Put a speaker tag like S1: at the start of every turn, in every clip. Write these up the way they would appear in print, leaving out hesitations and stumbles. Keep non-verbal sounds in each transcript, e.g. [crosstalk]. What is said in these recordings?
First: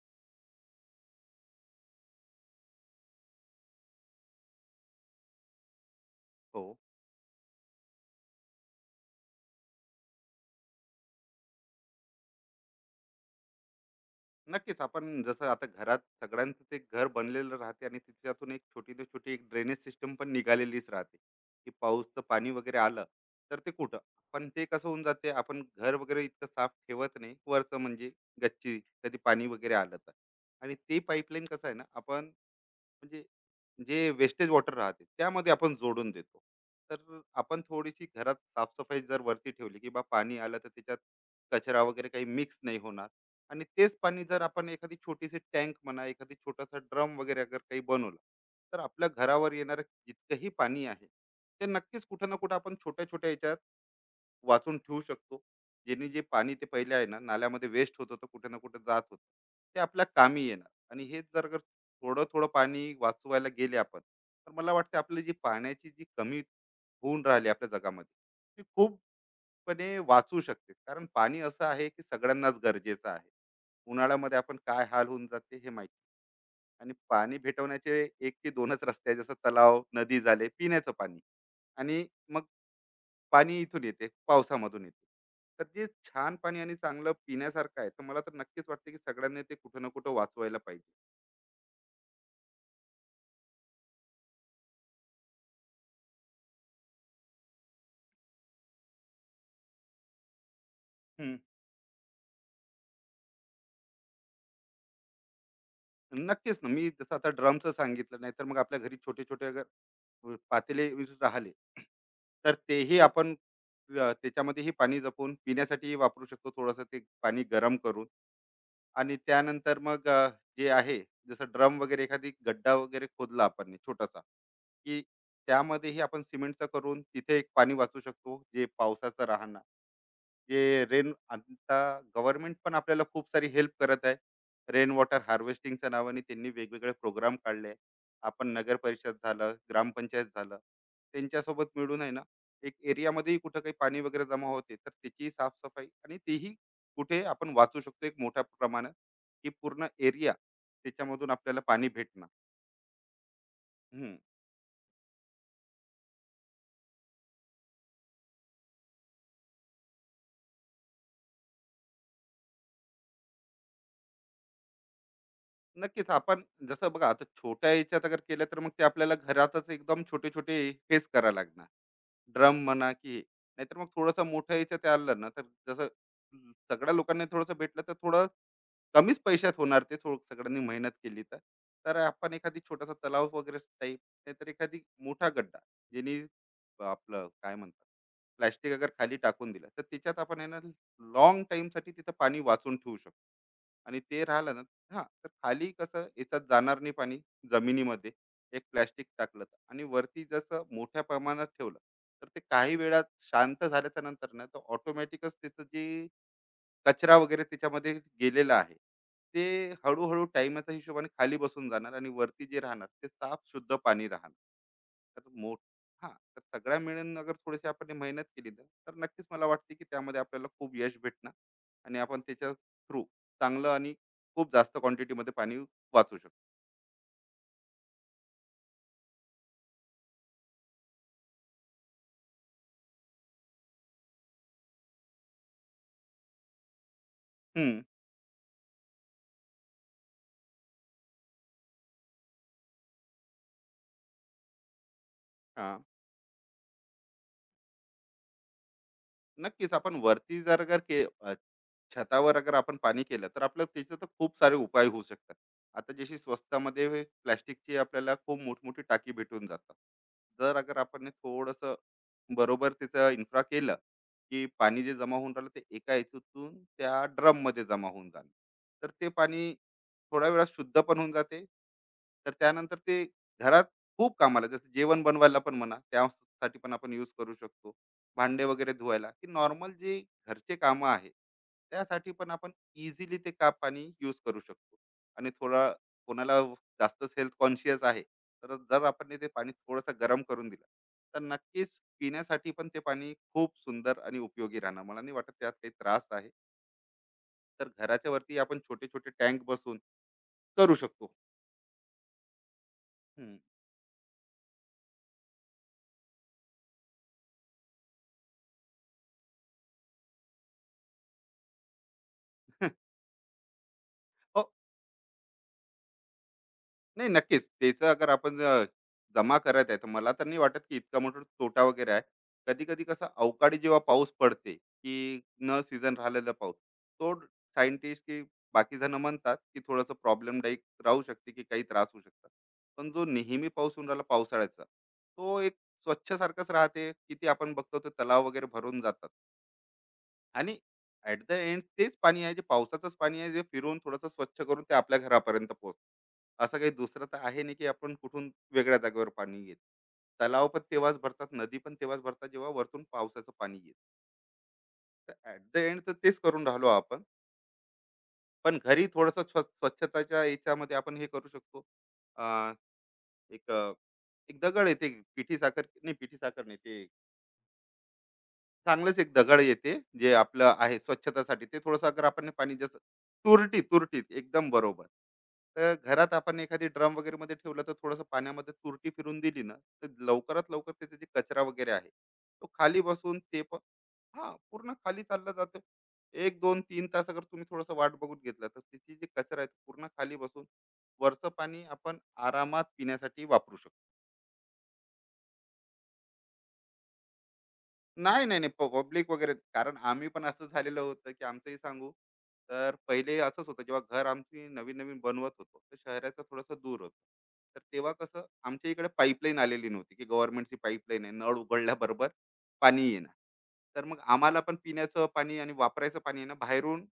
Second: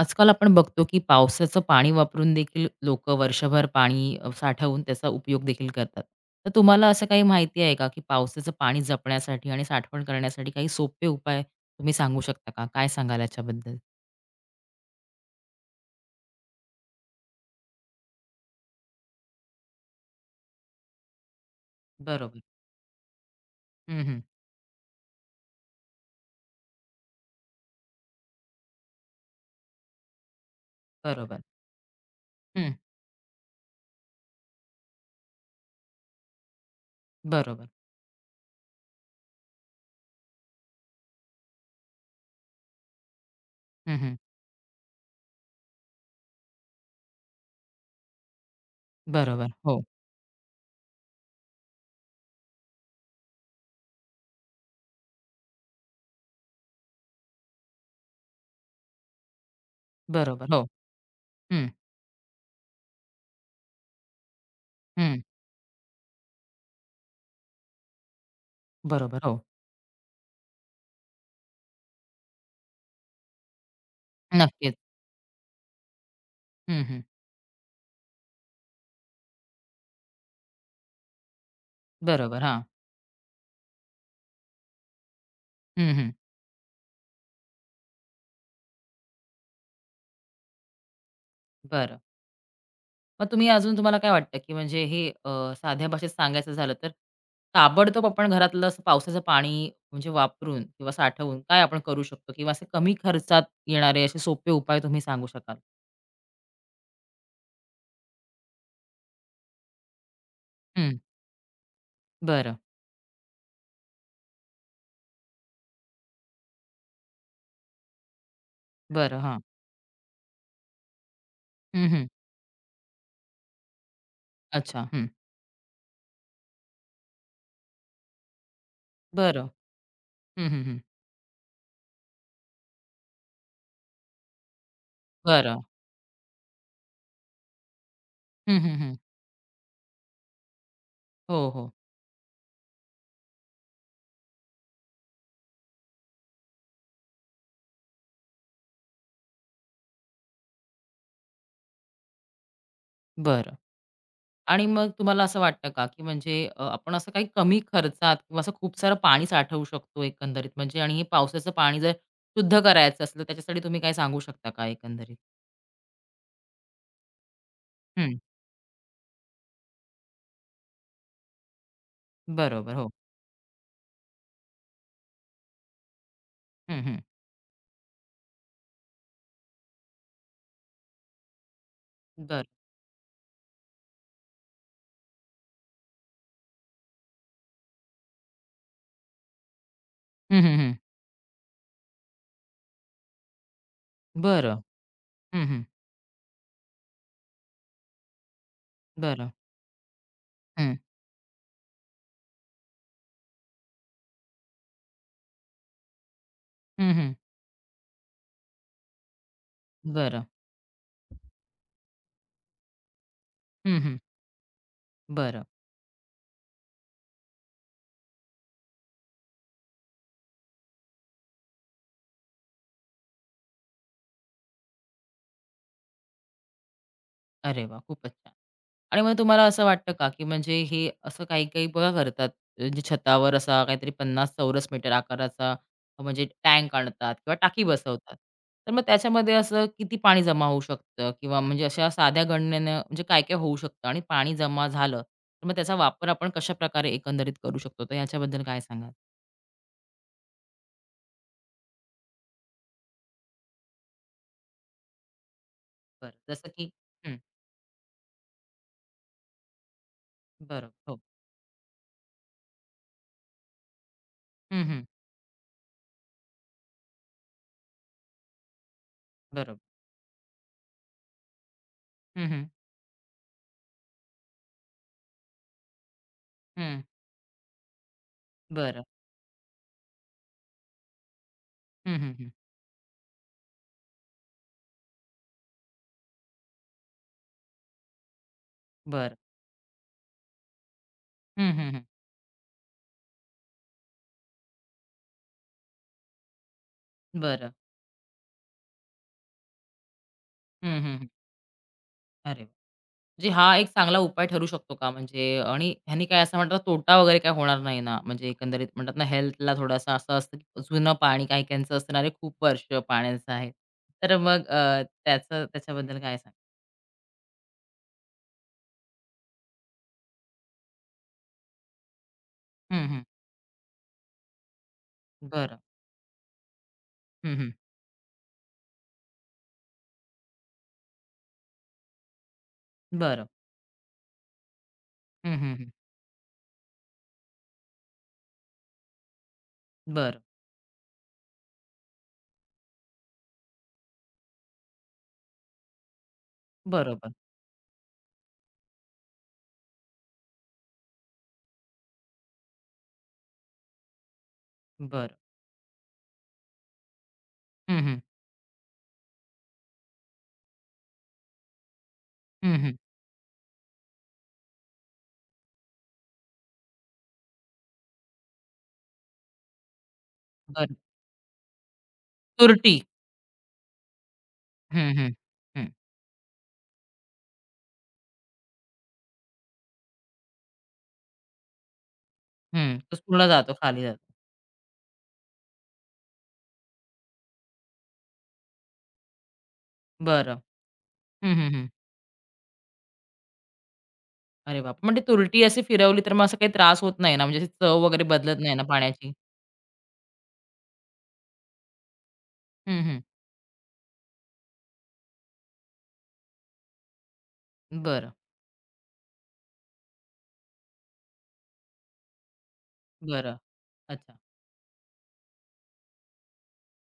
S1: आजकाल आपण बघतो की पावसाचं पाणी वापरून देखील लोक वर्षभर पाणी साठवून त्याचा उपयोग देखील करतात. तर
S2: हो,
S1: तुम्हाला असं काही माहिती आहे का, की पावसाचं पाणी जपण्यासाठी आणि साठवण करण्यासाठी काही सोपे उपाय तुम्ही सांगू शकता का? काय सांगाल याच्याबद्दल?
S2: नक्कीच. आपण जसं आता घरात सगळ्यांचं ते घर बनलेलं राहते आणि तिच्यातून एक छोटी ते छोटी एक ड्रेनेज सिस्टम पण निघालेलीच राहते की पाऊसचं
S1: बरोबर.
S2: पाणी वगैरे आलं तर ते कुठं
S1: हं, हं.
S2: पण ते कसं होऊन जाते. आपण घर वगैरे इतकं साफ ठेवत नाही वरचं म्हणजे गच्ची कधी पाणी वगैरे आलं तर. आणि ते
S1: बरोबर.
S2: पाईपलाईन कसं आहे ना आपण
S1: हं.
S2: म्हणजे जे वेस्टेज वॉटर राहते त्यामध्ये आपण जोडून देतो. तर आपण
S1: बरोबर.
S2: थोडीशी घरात साफसफाई जर वरती ठेवली की बा पाणी आलं तर त्याच्यात कचरा वगैरे काही मिक्स नाही होणार. आणि तेच
S1: हं, हं.
S2: पाणी जर आपण एखादी छोटीशी टँक म्हणा एखादी छोटासा ड्रम वगैरे अगर काही बनवला तर आपल्या
S1: बरोबर.
S2: घरावर
S1: हो.
S2: येणारं जितकंही पाणी आहे ते नक्कीच कुठं ना कुठं आपण छोट्या छोट्या याच्यात वाचून ठेवू शकतो. ज्यांनी जे पाणी ते पहिले आहे ना नाल्यामध्ये वेस्ट होत होतं कुठे ना कुठे जात होतं ते आपल्या कामी
S1: बरोबर. हो.
S2: येणार. आणि हेच जर का
S1: हं.
S2: थोडं थोडं पाणी वाचवायला गेले आपण तर मला वाटतं
S1: हं.
S2: आपली जी पाण्याची कमी होऊन राहिली आपल्या जगामध्ये ती
S1: बरोबर. हो.
S2: खूपपणे वाचू शकते. कारण पाणी असं आहे की सगळ्यांनाच गरजेचं आहे. उन्हाळ्यामध्ये आपण
S1: नक्कीच.
S2: काय हाल होऊन जाते हे माहिती.
S1: हं,
S2: आणि
S1: हं.
S2: पाणी भेटवण्याचे एक ते दोनच रस्ते आहेत, जसं तलाव, नदी झाले, पिण्याचं पाणी आणि
S1: बरोबर.
S2: मग
S1: हां.
S2: पाणी इथून येते, पावसामधून येते. तर जे
S1: हं, हं.
S2: छान पाणी आणि चांगलं पिण्यासारखं आहे, तर मला तर नक्कीच वाटतं, की सगळ्यांनी ते कुठं ना कुठं वाचवायला पाहिजे.
S1: बरं. मग तुम्ही अजून तुम्हाला काय वाटतं, की म्हणजे हे साध्या भाषेत सांगायचं झालं तर ताबडतोब आपण घरातलं असं पावसाचं पाणी म्हणजे वापरून किंवा
S2: हं.
S1: साठवून काय आपण करू शकतो? किंवा असे कमी खर्चात येणारे असे सोपे उपाय तुम्ही सांगू शकाल?
S2: नक्कीच ना, मी जसं आता ड्रमचं सांगितलं, नाहीतर मग आपल्या घरी छोटे-छोटे अगर पातेले
S1: हं.
S2: राहिले, तर
S1: बरं,
S2: तेही आपण त्याच्यामध्येही पाणी जपून पिण्यासाठीही वापरू शकतो. थोडंसं ते पाणी गरम करून. आणि
S1: बरं. हां.
S2: त्यानंतर मग जे आहे जसं ड्रम
S1: हं,
S2: वगैरे
S1: हं.
S2: एखादी गड्डा वगैरे खोदला आपण ने छोटासा
S1: अच्छा.
S2: की
S1: हं.
S2: त्यामध्येही आपण सिमेंटचं करून तिथे एक पाणी वाचू शकतो जे पावसाचं
S1: बरं.
S2: राहणार.
S1: हं,
S2: जे
S1: हं, हं.
S2: रेन आता गव्हर्नमेंट पण आपल्याला खूप सारी हेल्प करत आहे रेन वॉटर
S1: बरं.
S2: हार्वेस्टिंगच्या नावाने त्यांनी वेगवेगळे प्रोग्राम काढले आहे. आपण
S1: हं, हं,
S2: नगर
S1: हं.
S2: परिषद झालं ग्रामपंचायत झालं
S1: हो,
S2: त्यांच्यासोबत
S1: हो.
S2: मिळून आहे ना एक एरियामध्येही कुठं काही पाणी वगैरे जमा होते तर त्याचीही साफसफाई आणि तेही कुठे आपण वाचू शकतो एक मोठ्या प्रमाणात की पूर्ण एरिया त्याच्यामधून आपल्याला पाणी भेटणार.
S1: बरं.
S2: हम्म.
S1: आणि मग तुम्हाला असं वाटतं का, की म्हणजे आपण असं काही कमी खर्चात किंवा असं खूप सारं पाणी साठवू शकतो एकंदरीत म्हणजे आणि हे पावसाचं पाणी जर शुद्ध करायचं असलं, त्याच्यासाठी तुम्ही काय सांगू शकता का एकंदरीत?
S2: नक्कीच आपण जसं बघा आता छोट्या याच्यात
S1: हं.
S2: अगर केलं तर मग ते आपल्याला घरातच एकदम छोटे छोटे फेस करा लागणार ड्रम
S1: बरोबर. हो.
S2: म्हणा की हे. नाहीतर मग थोडंसं मोठ्या याच्यात आलं ना तर जसं
S1: हं,
S2: सगळ्या
S1: हं.
S2: लोकांनी थोडंसं भेटलं तर थोडं कमीच पैशात होणार ते थोडं सगळ्यांनी मेहनत केली तर तर आपण
S1: बरं.
S2: एखादी छोटासा तलाव वगैरे टाईप नाहीतर एखादी मोठा गड्डा ज्यांनी आपलं काय म्हणतात प्लॅस्टिक अगर खाली टाकून दिलं तर त्याच्यात आपण
S1: हं,
S2: आहे
S1: हं,
S2: ना
S1: हं.
S2: लॉंग साठी तिथं पाणी वाचून ठेवू शकतो. आणि ते राहिलं
S1: बरं.
S2: ना हां तर
S1: हं, हं.
S2: खाली कसं याच्यात जाणार नाही पाणी जमिनीमध्ये एक प्लॅस्टिक
S1: बरं.
S2: टाकलं तर, आणि वरती जसं
S1: हं.
S2: मोठ्या प्रमाणात ठेवलं तर ते काही वेळात शांत झाल्याच्या नंतर ना तर ऑटोमॅटिकच त्याचं जे
S1: हं, हं.
S2: कचरा वगैरे त्याच्यामध्ये गेलेला आहे ते
S1: बरं.
S2: हळूहळू टाइमच्या हिशोबाने खाली बसून जाणार आणि वरती जे राहणार ते साफ शुद्ध
S1: हं, हं.
S2: पाणी राहणार. तर
S1: बरं.
S2: मोठ हा तर सगळ्या मिळून अगर थोडीशी आपण हे मेहनत केली ना, तर नक्कीच मला वाटते की त्यामध्ये आपल्याला खूप यश भेटणार आणि आपण त्याच्या थ्रू चांगलं आणि खूप जास्त क्वांटिटीमध्ये पाणी वाचू शकतो.
S1: अरे वा, खूपच छान. आणि मग तुम्हाला असं वाटतं का, की म्हणजे हे असं काही-काही बघा करतात, म्हणजे छतावर असा काहीतरी 50 चौरस मीटर आकाराचा म्हणजे टँक आणतात किंवा टाकी
S2: हम्म.
S1: बसवतात. तर मग त्याच्यामध्ये असं किती पाणी जमा होऊ शकतं किंवा म्हणजे अशा साध्या गणनेनं म्हणजे काय-काय होऊ शकतं आणि पाणी जमा झालं, तर मग त्याचा
S2: हा,
S1: वापर आपण कशाप्रकारे एकंदरीत करू शकतो? तर याच्याबद्दल काय सांगाल?
S2: नक्कीच. आपण वरती जर अगर छतावर अगर आपण पाणी केलं तर आपलं त्याचे तर खूप सारे उपाय होऊ शकतात. आता
S1: बरं.
S2: जशी
S1: जसं की
S2: स्वस्तामध्ये
S1: हं.
S2: प्लॅस्टिकची आपल्याला खूप मोठमोठी टाकी भेटून जातात. जर
S1: बरं.
S2: अगर
S1: हो.
S2: आपण हे थोडंसं बरोबर त्याचं इन्फ्रा केलं की
S1: हं, हं.
S2: पाणी जे जमा होऊन राहिलं ते एका याच्यातून त्या ड्रममध्ये जमा होऊन जाणं तर ते पाणी
S1: बरोबर.
S2: थोड्या वेळात शुद्ध पण होऊन जाते.
S1: हं,
S2: तर
S1: हं.
S2: त्यानंतर ते घरात खूप कामाला जसं जेवण बनवायला पण म्हणा त्यासाठी पण
S1: हं.
S2: आपण यूज करू शकतो. भांडे वगैरे
S1: बरं.
S2: धुवायला की नॉर्मल जे घरचे कामं आहे
S1: हं,
S2: त्यासाठी
S1: हं, हं.
S2: पण आपण इझिली ते का पाणी यूज करू शकतो. आणि थोडा कोणाला जास्तच हेल्थ कॉन्शियस आहे तर जर आपण
S1: बरं.
S2: ने ते पाणी थोडंसं गरम करून दिलं तर
S1: हं,
S2: नक्कीच
S1: हं, हं.
S2: पिण्यासाठी पण ते पाणी खूप सुंदर आणि उपयोगी राहणार. मला नाही वाटत त्यात काही त्रास आहे.
S1: बरं.
S2: तर घराच्या वरती आपण छोटे छोटे टँक बसून करू
S1: हं, हं, हं.
S2: शकतो.
S1: अरे वाह! म्हणजे
S2: हम्म.
S1: हा एक चांगला उपाय ठरू शकतो का? म्हणजे आणि ह्यानी काय असं म्हणतात तोटा वगैरे काही होणार नाही ना? म्हणजे एकंदरीत म्हणतात ना हेल्थला थोडासा असं असतं, की जुनं पाणी काही काहींचं असतं ना, "अरे खूप वर्ष
S2: [laughs]
S1: पाण्याचं आहे." तर
S2: हो,
S1: मग त्याचं त्याच्याबद्दल काय सांग
S2: नाही, नक्कीच. त्याचं अगर आपण जमा करत आहे, तर मला तर नाही वाटत की इतका मोठा तोटा वगैरे आहे. कधी-कधी
S1: हं, हं.
S2: कसं अवकाळी जेव्हा पाऊस पडते, की
S1: बरं.
S2: न सीझन राहिलेला पाऊस, तो
S1: हं, हं.
S2: सायंटिस्ट की बाकी जण म्हणतात, की थोडंसं प्रॉब्लेमदायक राहू शकते, की काही त्रास होऊ शकतात. पण जो
S1: बरं.
S2: नेहमी पाऊस होऊन राहिला पावसाळ्याचा,
S1: हं,
S2: तो
S1: हं,
S2: एक
S1: हं.
S2: स्वच्छ सारखाच राहते. किती आपण बघतो तर तलाव वगैरे भरून जातात.
S1: बरं.
S2: आणि ऍट द एंड तेच पाणी आहे जे पावसाचंच पाणी आहे जे फिरवून थोडंसं स्वच्छ करून ते आपल्या घरापर्यंत पोहोच. असं काही दुसरं
S1: बरोबर.
S2: तर आहे नाही की आपण कुठून वेगळ्या जागेवर पाणी येत. तलाव पण तेव्हाच भरतात नदी पण तेव्हाच भरतात जेव्हा वरतून पावसाचं पाणी येत. तर
S1: बरं.
S2: ऍट द एंड तर तेच करून राहिलो आपण.
S1: हं, हं.
S2: पण घरी थोडस स्वच्छताच्या याच्यामध्ये आपण हे करू शकतो. अं,
S1: हं, हं.
S2: एक एक दगड येते. पिठी साखर नाही. ते चांगलंच एक दगड येते जे आपलं
S1: बरं.
S2: आहे स्वच्छतासाठी ते थोडंसं अगर आपण हे पाणी
S1: तुरटी.
S2: जसं तुरटीत एकदम बरोबर.
S1: हं, हं. हं.
S2: तर घरात आपण एखादी ड्रम वगैरे मध्ये ठेवलं तर थोडंसं पाण्यामध्ये तुरटी फिरून दिली ना तर लवकरात लवकर त्याचा जे कचरा वगैरे आहे तो
S1: हं.
S2: खाली
S1: तो
S2: बसून
S1: पूर्ण
S2: ते
S1: जातो,
S2: पण
S1: खाली जातो.
S2: हा पूर्ण खाली चालला जातो. एक दोन तीन तास अगर तुम्ही थोडंसं वाट बघून घेतलं तर त्याची जी कचरा आहे तो पूर्ण खाली
S1: बरं.
S2: बसून वरचं
S1: हं, हं,
S2: पाणी
S1: हं.
S2: आपण आरामात पिण्यासाठी वापरू शकतो.
S1: अरे बाप! म्हणजे तुरटी अशी फिरवली तर मग असा काही त्रास होत नाही ना? म्हणजे अशी चव वगैरे
S2: नाही,
S1: बदलत
S2: नाही, नाही.
S1: नाही ना
S2: पब्लिक
S1: पाण्याची?
S2: वगैरे कारण आम्ही पण असं झालेलं होतं, की आमचंही सांगू. तर
S1: हं, हं.
S2: पहिले असंच होतं जेव्हा घर आमची नवीन-नवीन बनवत होतो, तर शहराचं थोडंसं दूर होतं. तर तेव्हा
S1: बरं,
S2: कसं आमच्या इकडे पाईपलाईन आलेली नव्हती, की गव्हर्नमेंटची पाईपलाईन आहे. नळ उघडल्याबरोबर पाणी येणार.
S1: बरं.
S2: तर मग
S1: अच्छा.
S2: आम्हाला पण पिण्याचं पाणी आणि वापरायचं पाणी आहे ना, बाहेरून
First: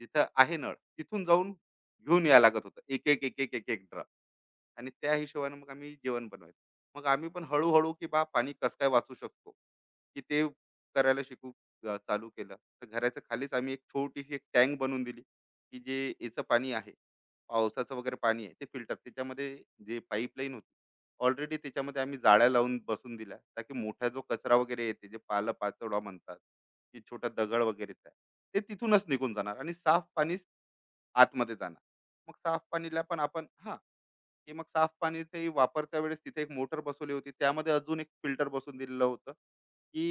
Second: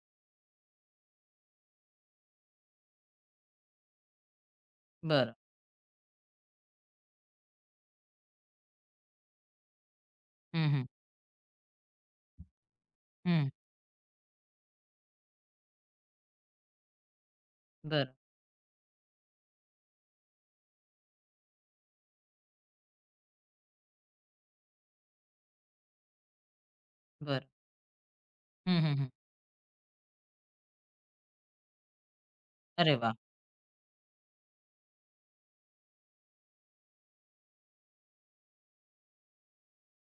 S2: जिथं आहे नळ, तिथून जाऊन घेऊन यायला लागत होतं. एक-एक, एक-एक, एक-एक ड्रम. आणि त्या
S1: बरं.
S2: हिशोबाने मग आम्ही जेवण बनवायचं. मग आम्ही पण हळूहळू की बा पाणी कसं काय वाचू शकतो, की ते
S1: हं, हं.
S2: करायला शिकू चालू केलं. तर घराच्या
S1: हं.
S2: खालीच आम्ही एक छोटीशी एक टँक बनवून दिली, की जे याचं पाणी आहे, पावसाचं
S1: बरं,
S2: वगैरे पाणी आहे ते फिल्टर त्याच्यामध्ये जे पाईपलाईन होती, ऑलरेडी त्याच्यामध्ये आम्ही जाळ्या लावून बसवून दिल्या. ताकी मोठा जो कचरा वगैरे येते, जे पाला-पाचोळा म्हणतात, की छोटा
S1: बरं.
S2: दगड वगैरेचा आहे, ते
S1: हं, हं,
S2: तिथूनच
S1: हं.
S2: निघून जाणार आणि साफ पाणीच आतमध्ये जाणार. मग साफ
S1: अरे
S2: पाणीला
S1: वाह!
S2: पण आपण हां. की मग साफ पाणी ते वापरत्या वेळेस तिथे एक मोटर बसवली होती त्यामध्ये अजून एक फिल्टर बसवून दिलेलं होतं की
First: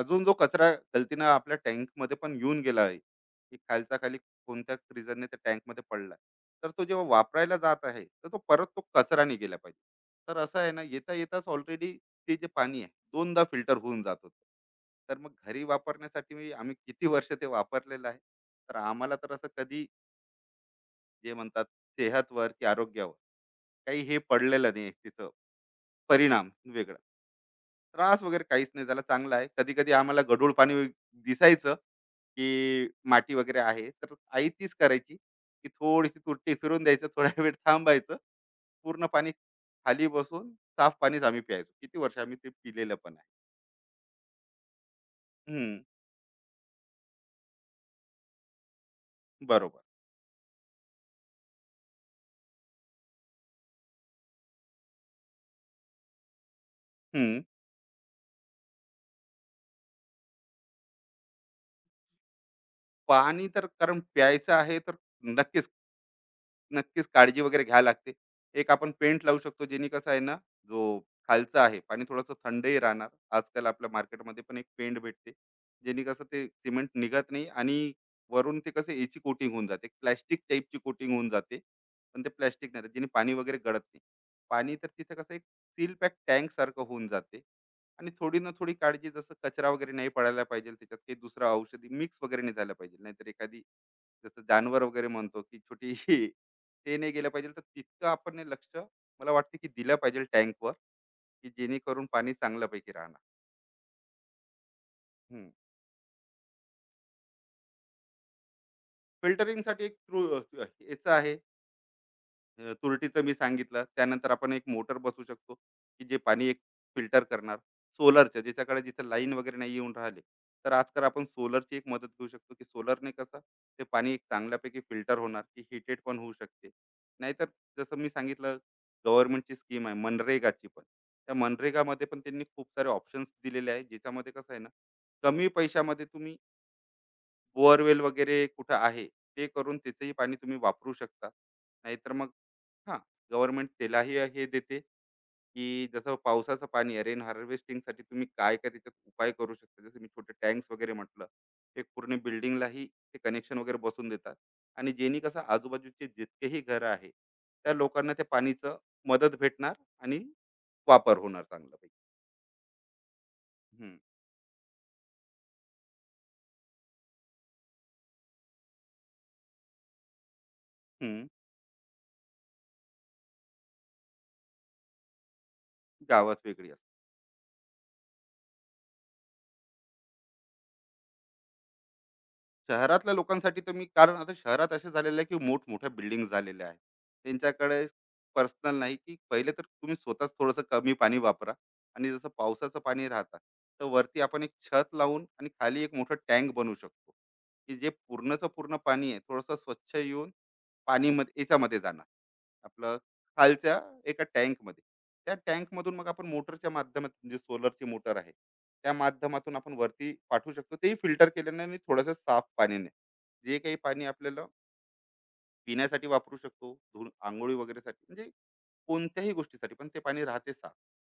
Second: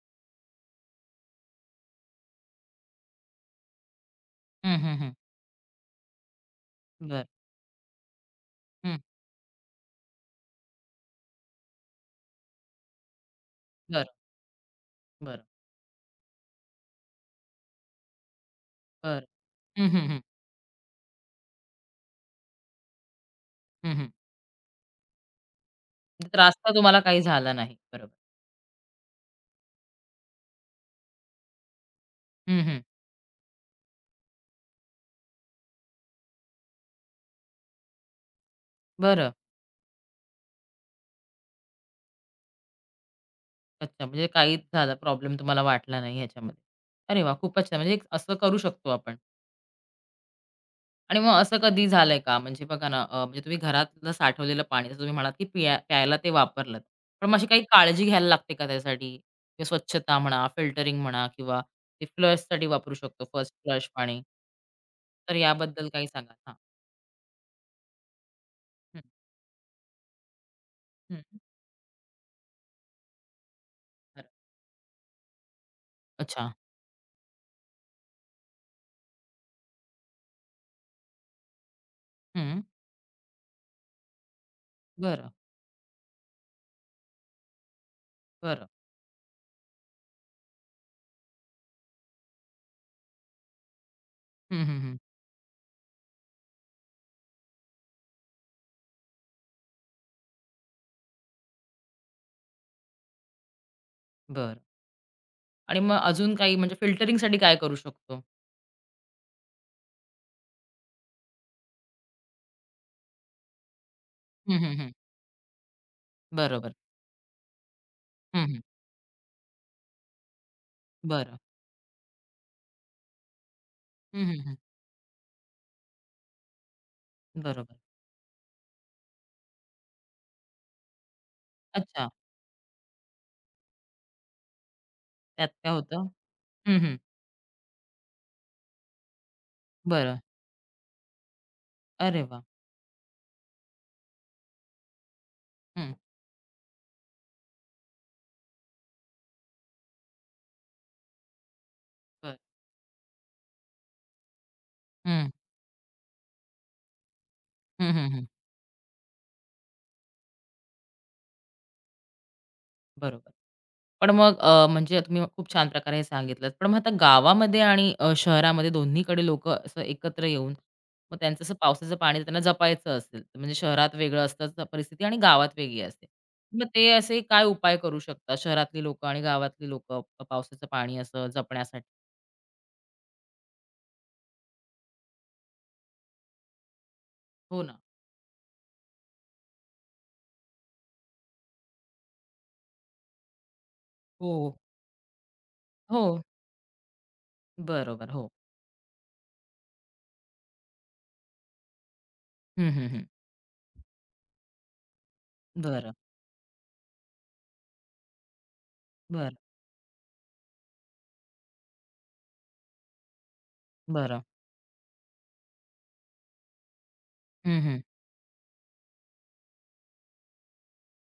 S2: अजून जो कचरा गलतीनं आपल्या tank मध्ये पण येऊन गेला आहे की खालचा खाली कोणत्या
S1: हं, हं, हं.
S2: रिझनने त्या tank मध्ये पडला तर तो जेव्हा
S1: बरं.
S2: वापरायला जात आहे तर तो परत तो
S1: हं.
S2: कचराने गेला पाहिजे. तर असं आहे ना येता येताच ऑलरेडी ते जे पाणी आहे दोनदा फिल्टर होऊन
S1: बरं,
S2: जात होतं. तर मग
S1: बरं,
S2: घरी वापरण्यासाठी आम्ही किती वर्ष ते वापरलेलं आहे. तर आम्हाला
S1: बरं.
S2: तर असं कधी
S1: हं, हं, हं.
S2: जे म्हणतात सेहतवर की आरोग्यावर
S1: हं,
S2: काही
S1: हं.
S2: हे पडलेलं नाही तिथं
S1: म्हणजे
S2: परिणाम
S1: त्रास तर
S2: वेगळा.
S1: तुम्हाला काही झाला नाही. बरोबर.
S2: त्रास वगैरे काहीच नाही झाला, चांगला आहे. कधी-कधी आम्हाला गढूळ पाणी दिसायचं,
S1: हं, हं.
S2: की माती वगैरे आहे. तर आई तीच करायची, की थोडीशी तुरटी फिरून द्यायचं, थोडा [laughs] वेळ थांबायचं. पूर्ण पाणी
S1: बरं.
S2: खाली बसून साफ पाणीच आम्ही प्यायचो. किती वर्ष आम्ही ते पिलेलं पण आहे.
S1: अच्छा, म्हणजे काहीच झाला प्रॉब्लेम तुम्हाला
S2: हं,
S1: वाटला नाही ह्याच्यामध्ये. अरे वाह! खूपच छान. म्हणजे एक असं करू शकतो आपण.
S2: बरोबर.
S1: आणि मग असं कधी झालंय का? म्हणजे बघा ना, म्हणजे तुम्ही घरातलं साठवलेलं पाणी जसं तुम्ही म्हणालात, की प्यायला ते वापरलंत. पण मग
S2: हं.
S1: अशी काही काळजी घ्यायला लागते का त्यासाठी? किंवा स्वच्छता म्हणा, फिल्टरिंग म्हणा किंवा ते फ्लशसाठी वापरू शकतो,
S2: पाणी
S1: फर्स्ट
S2: तर
S1: फ्लश
S2: कारण
S1: पाणी.
S2: प्यायचं आहे, तर
S1: तर
S2: नक्कीच
S1: याबद्दल काही सांगा? हां.
S2: नक्कीच काळजी वगैरे घ्यावी लागते. एक आपण पेंट लावू शकतो जेणे कसं आहे ना, जो
S1: हं, हं.
S2: खालचा आहे पाणी थोडंसं थंडही राहणार. आजकाल आपल्या
S1: बरं.
S2: मार्केटमध्ये पण एक पेंट भेटते. जेणे कसं ते
S1: अच्छा.
S2: सिमेंट निघत नाही आणि वरून ते कसं याची कोटिंग होऊन जाते. प्लास्टिक टाईपची कोटिंग होऊन जाते. पण ते
S1: हं.
S2: प्लास्टिक नाही राहत जेणे पाणी वगैरे गळत नाही. पाणी तर तिथं
S1: बरं,
S2: कसं एक सील पॅक टँकसारखं होऊन जाते आणि थोडी ना
S1: बरं.
S2: थोडी काळजी जसं कचरा वगैरे नाही पडायला पाहिजे त्याच्यात काही दुसरं औषधी मिक्स वगैरे नाही झालं पाहिजे. नाहीतर एखादी जसं
S1: हं, हं,
S2: जानवर
S1: हं.
S2: वगैरे म्हणतो की छोटी [laughs] ते नाही गेलं पाहिजे तर तितकं आपण हे लक्ष मला वाटतं की दिलं पाहिजे टँकवर की जेणेकरून पाणी चांगल्यापैकी राहणार.
S1: बरं. आणि मग अजून काही म्हणजे फिल्टरिंगसाठी काय करू शकतो?
S2: फिल्टरिंगसाठी एक थ्रू याचं आहे तुरटीचं मी सांगितलं. त्यानंतर आपण
S1: हं,
S2: एक
S1: हं, हं.
S2: मोटर बसवू शकतो, की जे पाणी एक
S1: बरोबर.
S2: फिल्टर करणार. सोलरचं
S1: हं, हं.
S2: ज्याच्याकडे जिथं लाईन वगैरे नाही येऊन राहिले, तर आजकाल आपण
S1: बरं.
S2: सोलरची एक मदत घेऊ शकतो, की सोलरने कसं ते पाणी एक
S1: हं, हं, हं.
S2: चांगल्यापैकी फिल्टर होणार, की हीटेड पण होऊ शकते. नाहीतर
S1: बरोबर.
S2: जसं मी सांगितलं गव्हर्नमेंटची स्कीम आहे मनरेगाची पण. त्या मनरेगामध्ये
S1: अच्छा.
S2: पण त्यांनी खूप सारे ऑप्शन्स दिलेले आहेत, ज्याच्यामध्ये कसं आहे ना,
S1: त्यात
S2: कमी
S1: काय
S2: पैशामध्ये
S1: होतं?
S2: तुम्ही
S1: हं, हं.
S2: बोअरवेल वगैरे कुठं आहे, ते करून त्याचंही
S1: बरं.
S2: पाणी तुम्ही वापरू शकता. नाहीतर
S1: अरे
S2: मग
S1: वाह!
S2: हां, गव्हर्नमेंट त्यालाही हे देते, की
S1: हं,
S2: जसं पावसाचं पाणी आहे, रेन हार्वेस्टिंगसाठी तुम्ही काय-काय त्याच्यात उपाय करू शकता. जसं मी छोटे टँक्स वगैरे म्हटलं, एक पूर्ण
S1: बरं.
S2: बिल्डिंगलाही ते कनेक्शन वगैरे बसवून देतात आणि ज्यांनी
S1: हं.
S2: कसं आजूबाजूचे जितकेही घरं आहे, त्या
S1: हं, हं,
S2: लोकांना
S1: हं.
S2: त्या पाणीचं मदत भेटणार आणि वापर होणार चांगल्यापैकी.
S1: बरोबर.
S2: हं,
S1: पण मग म्हणजे तुम्ही खूप छान प्रकारे हे सांगितलंत. पण मग आता गावामध्ये आणि शहरामध्ये दोन्हीकडे लोक असं एकत्र येऊन मग
S2: हं.
S1: त्यांचं असं पावसाचं पाणी त्यांना जपायचं असेल, म्हणजे शहरात वेगळं असतं परिस्थिती आणि गावात वेगळी असते.
S2: गावात
S1: मग
S2: वेगळी.
S1: ते असे काय उपाय करू शकतात शहरातली लोकं आणि गावातली लोकं पावसाचं पाणी असं जपण्यासाठी?
S2: शहरातल्या लोकांसाठी तर मी कारण आता शहरात असे झालेले आहे की मोठमोठ्या बिल्डिंग झालेल्या आहेत.
S1: हो ना.
S2: त्यांच्याकडे पर्सनल नाही की पहिले तर तुम्ही स्वतःच थोडंसं कमी पाणी वापरा आणि जसं पावसाचं पाणी राहतात तर वरती
S1: हो.
S2: आपण एक छत लावून आणि खाली एक
S1: हो.
S2: मोठं टँक बनवू शकतो की जे
S1: बरोबर. हो.
S2: पूर्णचं पूर्ण पाणी आहे थोडंसं स्वच्छ येऊन पाणीमध्ये याच्यामध्ये जाणार
S1: हं, हं,
S2: आपलं
S1: हं.
S2: खालच्या एका टँकमध्ये. त्या
S1: बरं,
S2: टँकमधून मग आपण मोटरच्या माध्यमात जे सोलरची मोटर आहे त्या
S1: बरं,
S2: माध्यमातून आपण वरती पाठवू शकतो तेही फिल्टर केल्याने आणि थोडंसं साफ पाणीने जे काही पाणी
S1: बरं.
S2: आपल्याला पिण्यासाठी वापरू शकतो धुऊन आंघोळी
S1: हं, हं.
S2: वगैरेसाठी म्हणजे कोणत्याही गोष्टीसाठी पण ते पाणी राहते साफ.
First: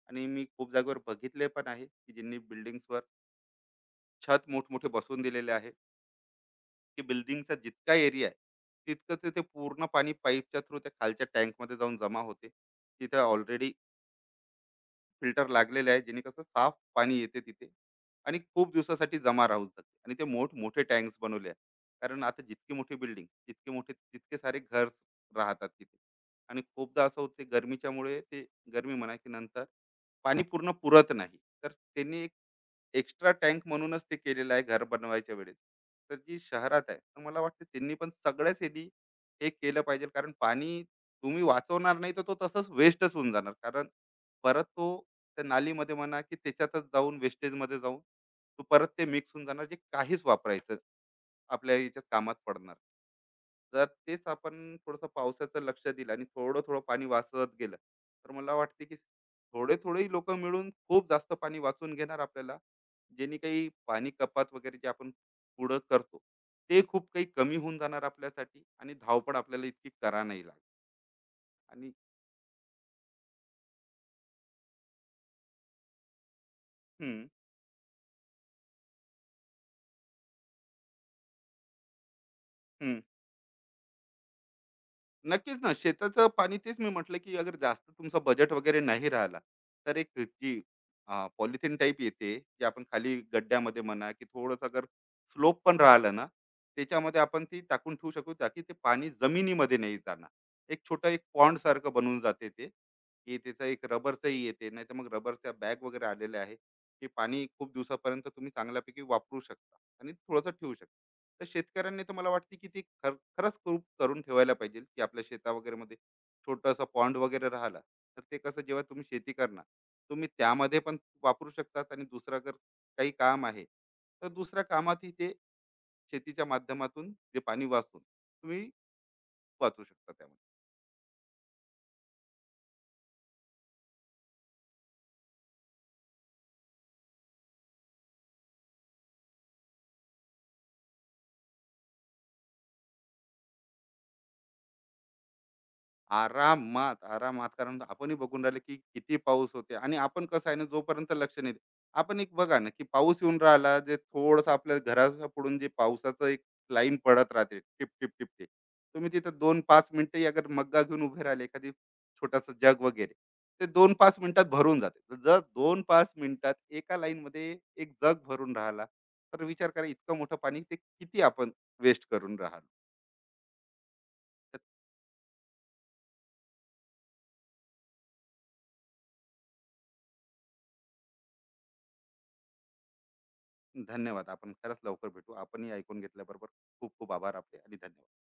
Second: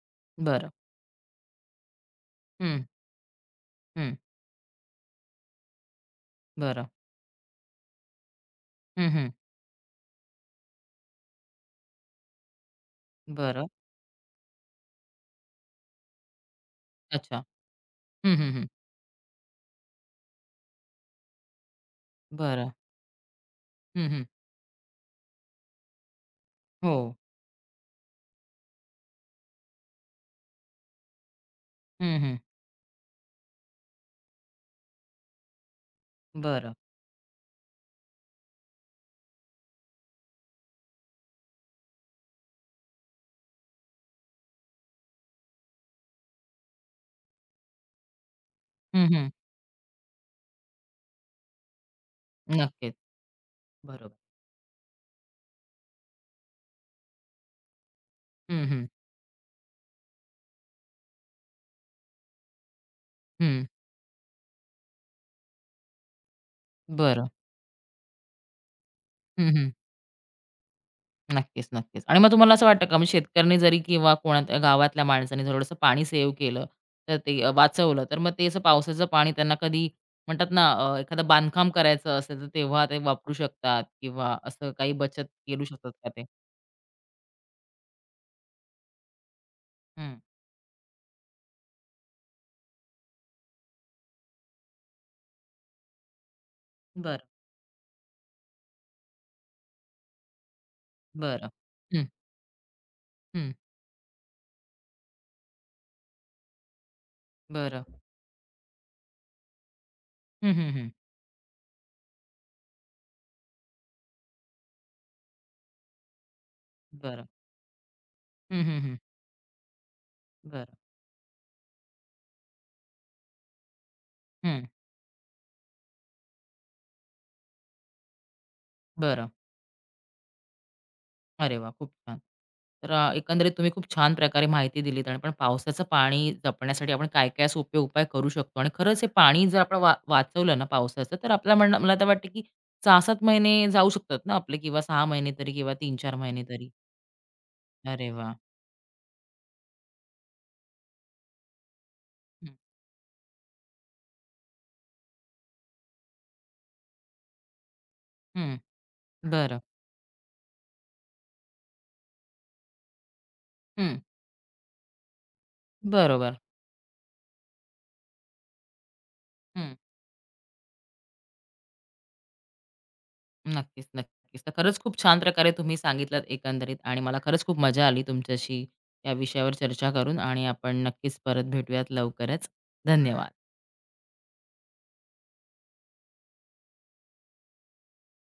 S2: आणि मी
S1: बरं.
S2: खूप जागेवर बघितले पण आहे की ज्यांनी
S1: हं,
S2: बिल्डिंग्सवर
S1: हं.
S2: छत मोठमोठे बसवून दिलेले आहे
S1: बरं.
S2: की बिल्डिंगचा जितका एरिया आहे
S1: हं,
S2: तितकं
S1: हं.
S2: ते ते पूर्ण पाणी पाईपच्या थ्रू त्या खालच्या टँकमध्ये जाऊन जमा होते. तिथे
S1: बरं.
S2: ऑलरेडी फिल्टर लागलेले आहे जेणे कसं साफ पाणी येते
S1: अच्छा.
S2: तिथे
S1: हं,
S2: आणि
S1: हं, हं.
S2: खूप दिवसासाठी जमा राहू शकते आणि ते मोठ मोठे टँक्स बनवले आहे कारण आता
S1: बरं.
S2: जितकी मोठी बिल्डिंग जितके मोठे
S1: हं, हं.
S2: तितके सारे घर राहतात तिथे. आणि
S1: हो.
S2: खूपदा असं होते गरमीच्यामुळे ते गरमी म्हणा की नंतर पाणी पूर्ण पुरत नाही तर
S1: हं,
S2: त्यांनी
S1: हं.
S2: एक्स्ट्रा टँक म्हणूनच ते केलेलं आहे घर बनवायच्या वेळेस. तर जी
S1: बरं.
S2: शहरात आहे, तर मला वाटतं त्यांनी पण सगळ्याच ह्यांनी हे केलं पाहिजे. कारण पाणी तुम्ही वाचवणार नाही, तर तो तसंच वेस्टच होऊन जाणार. कारण परत तो त्या नालीमध्ये म्हणा, की त्याच्यातच जाऊन वेस्टेजमध्ये जाऊन तो परत
S1: हं,
S2: ते
S1: हं.
S2: मिक्स होऊन जाणार, जे काहीच वापरायचं आपल्या याच्यात कामात पडणार.
S1: नक्कीच.
S2: जर
S1: बरोबर.
S2: तेच आपण थोडंसं पावसाचं लक्ष दिलं आणि थोडं थोडं पाणी वाचत गेलं तर मला
S1: हं, हं.
S2: वाटते की थोडे थोडे लोक मिळून खूप जास्त पाणी वाचून घेणार आपल्याला. जेणे
S1: हं.
S2: काही पाणी कपात वगैरे जे आपण पुढं करतो ते खूप काही
S1: बरं.
S2: कमी होऊन जाणार आपल्यासाठी आणि धावपळ
S1: हं,
S2: आपल्याला
S1: हं.
S2: इतकी करा नाही लागणार.
S1: नक्कीच,
S2: आणि
S1: नक्कीच. आणि मग तुम्हाला असं वाटतं का मग शेतकऱ्यांनी जरी किंवा कोणा गावातल्या माणसाने थोडंसं पाणी सेव्ह केलं, तर
S2: हम्म,
S1: ते वाचवलं, तर मग ते असं पावसाचं पाणी त्यांना कधी म्हणतात ना एखादं बांधकाम करायचं असेल, तर तेव्हा ते वापरू शकतात किंवा असं काही बचत
S2: नक्कीच
S1: करू
S2: ना.
S1: शकतात का ते?
S2: शेताचं पाणी तेच मी म्हटलं, की अगर जास्त तुमचं बजेट वगैरे नाही राहिला, तर
S1: हं.
S2: एक जी पॉलिथिन टाईप येते, जी आपण खाली गड्ड्यामध्ये म्हणा, की थोडंसं अगर स्लोप पण राहिलं ना, त्याच्यामध्ये
S1: बरं,
S2: आपण ती टाकून ठेवू शकतो, ताकी ते पाणी जमिनीमध्ये नाही जाणार. एक छोटा एक
S1: बरं.
S2: पॉन्डसारखं
S1: हं,
S2: बनून जाते ते, की
S1: हं.
S2: त्याचं एक रबरचंही येते, नाहीतर मग रबरच्या बॅग वगैरे आलेल्या आहे, की पाणी खूप
S1: बरं.
S2: दिवसापर्यंत तुम्ही चांगल्यापैकी वापरू शकता आणि थोडंसं
S1: हं, हं,
S2: ठेवू
S1: हं.
S2: शकता. तर शेतकऱ्यांनी तर मला वाटते की ती खर खरंच खूप करून ठेवायला पाहिजे की आपल्या शेता वगैरे मध्ये छोटासा पॉन्ड
S1: बरं.
S2: वगैरे राहिला तर ते कसं
S1: हं, हं,
S2: जेव्हा
S1: हं.
S2: तुम्ही शेती करणार तुम्ही
S1: बरं.
S2: त्यामध्ये पण वापरू शकतात आणि दुसरा जर काही काम आहे तर दुसऱ्या
S1: हं,
S2: कामातही ते शेतीच्या माध्यमातून जे पाणी वाचून तुम्ही
S1: बरं.
S2: वाचू शकता त्यामध्ये.
S1: अरे वाह! खूप छान. तर एकंदरीत तुम्ही खूप छान प्रकारे माहिती दिलीत आणि पण पावसाचं पाणी जपण्यासाठी आपण काय-काय सोपे उपाय करू शकतो आणि खरंच हे पाणी जर आपण वाचवलं ना पावसाचं, तर आपल्याला म्हणणं मला तर वाटतं की 6-7 महिने जाऊ शकतात ना आपले किंवा 6 महिने तरी किंवा 3-4 महिने तरी.
S2: आरामात, आरामात. कारण
S1: अरे
S2: आपणही
S1: वाह!
S2: बघून राहिले की किती पाऊस होते आणि आपण कसं आहे ना, जोपर्यंत लक्ष नाही देत. आपण एक
S1: हं,
S2: बघा ना, की पाऊस येऊन राहिला, जे थोडंसं आपल्या घराच्या पुढून जे पावसाचं एक लाईन पडत राहते टिप, टिप, टिप ते.
S1: हं.
S2: तुम्ही तिथं
S1: बरं.
S2: 2-5 मिनिटंही अगर मग्गा घेऊन उभे राहिले, एखादी छोटासा जग वगैरे, ते
S1: हं.
S2: 2-5 मिनिटात भरून जाते. तर जर 2-5
S1: बरोबर.
S2: मिनिटात एका लाईनमध्ये एक जग भरून राहिला, तर विचार
S1: हं.
S2: करा इतकं मोठं पाणी ते किती आपण वेस्ट करून राहिलो.
S1: नक्कीच, नक्कीच. तर खरंच खूप छान प्रकारे तुम्ही सांगितलत एकंदरीत आणि मला खरंच खूप मजा आली तुमच्याशी या विषयावर चर्चा करून आणि आपण नक्कीच परत भेटूयात लवकरच. धन्यवाद.
S2: धन्यवाद. आपण खरंच लवकर भेटू. आपणही ऐकून घेतल्याबरोबर खूप खूप आभार आपले आणि धन्यवाद.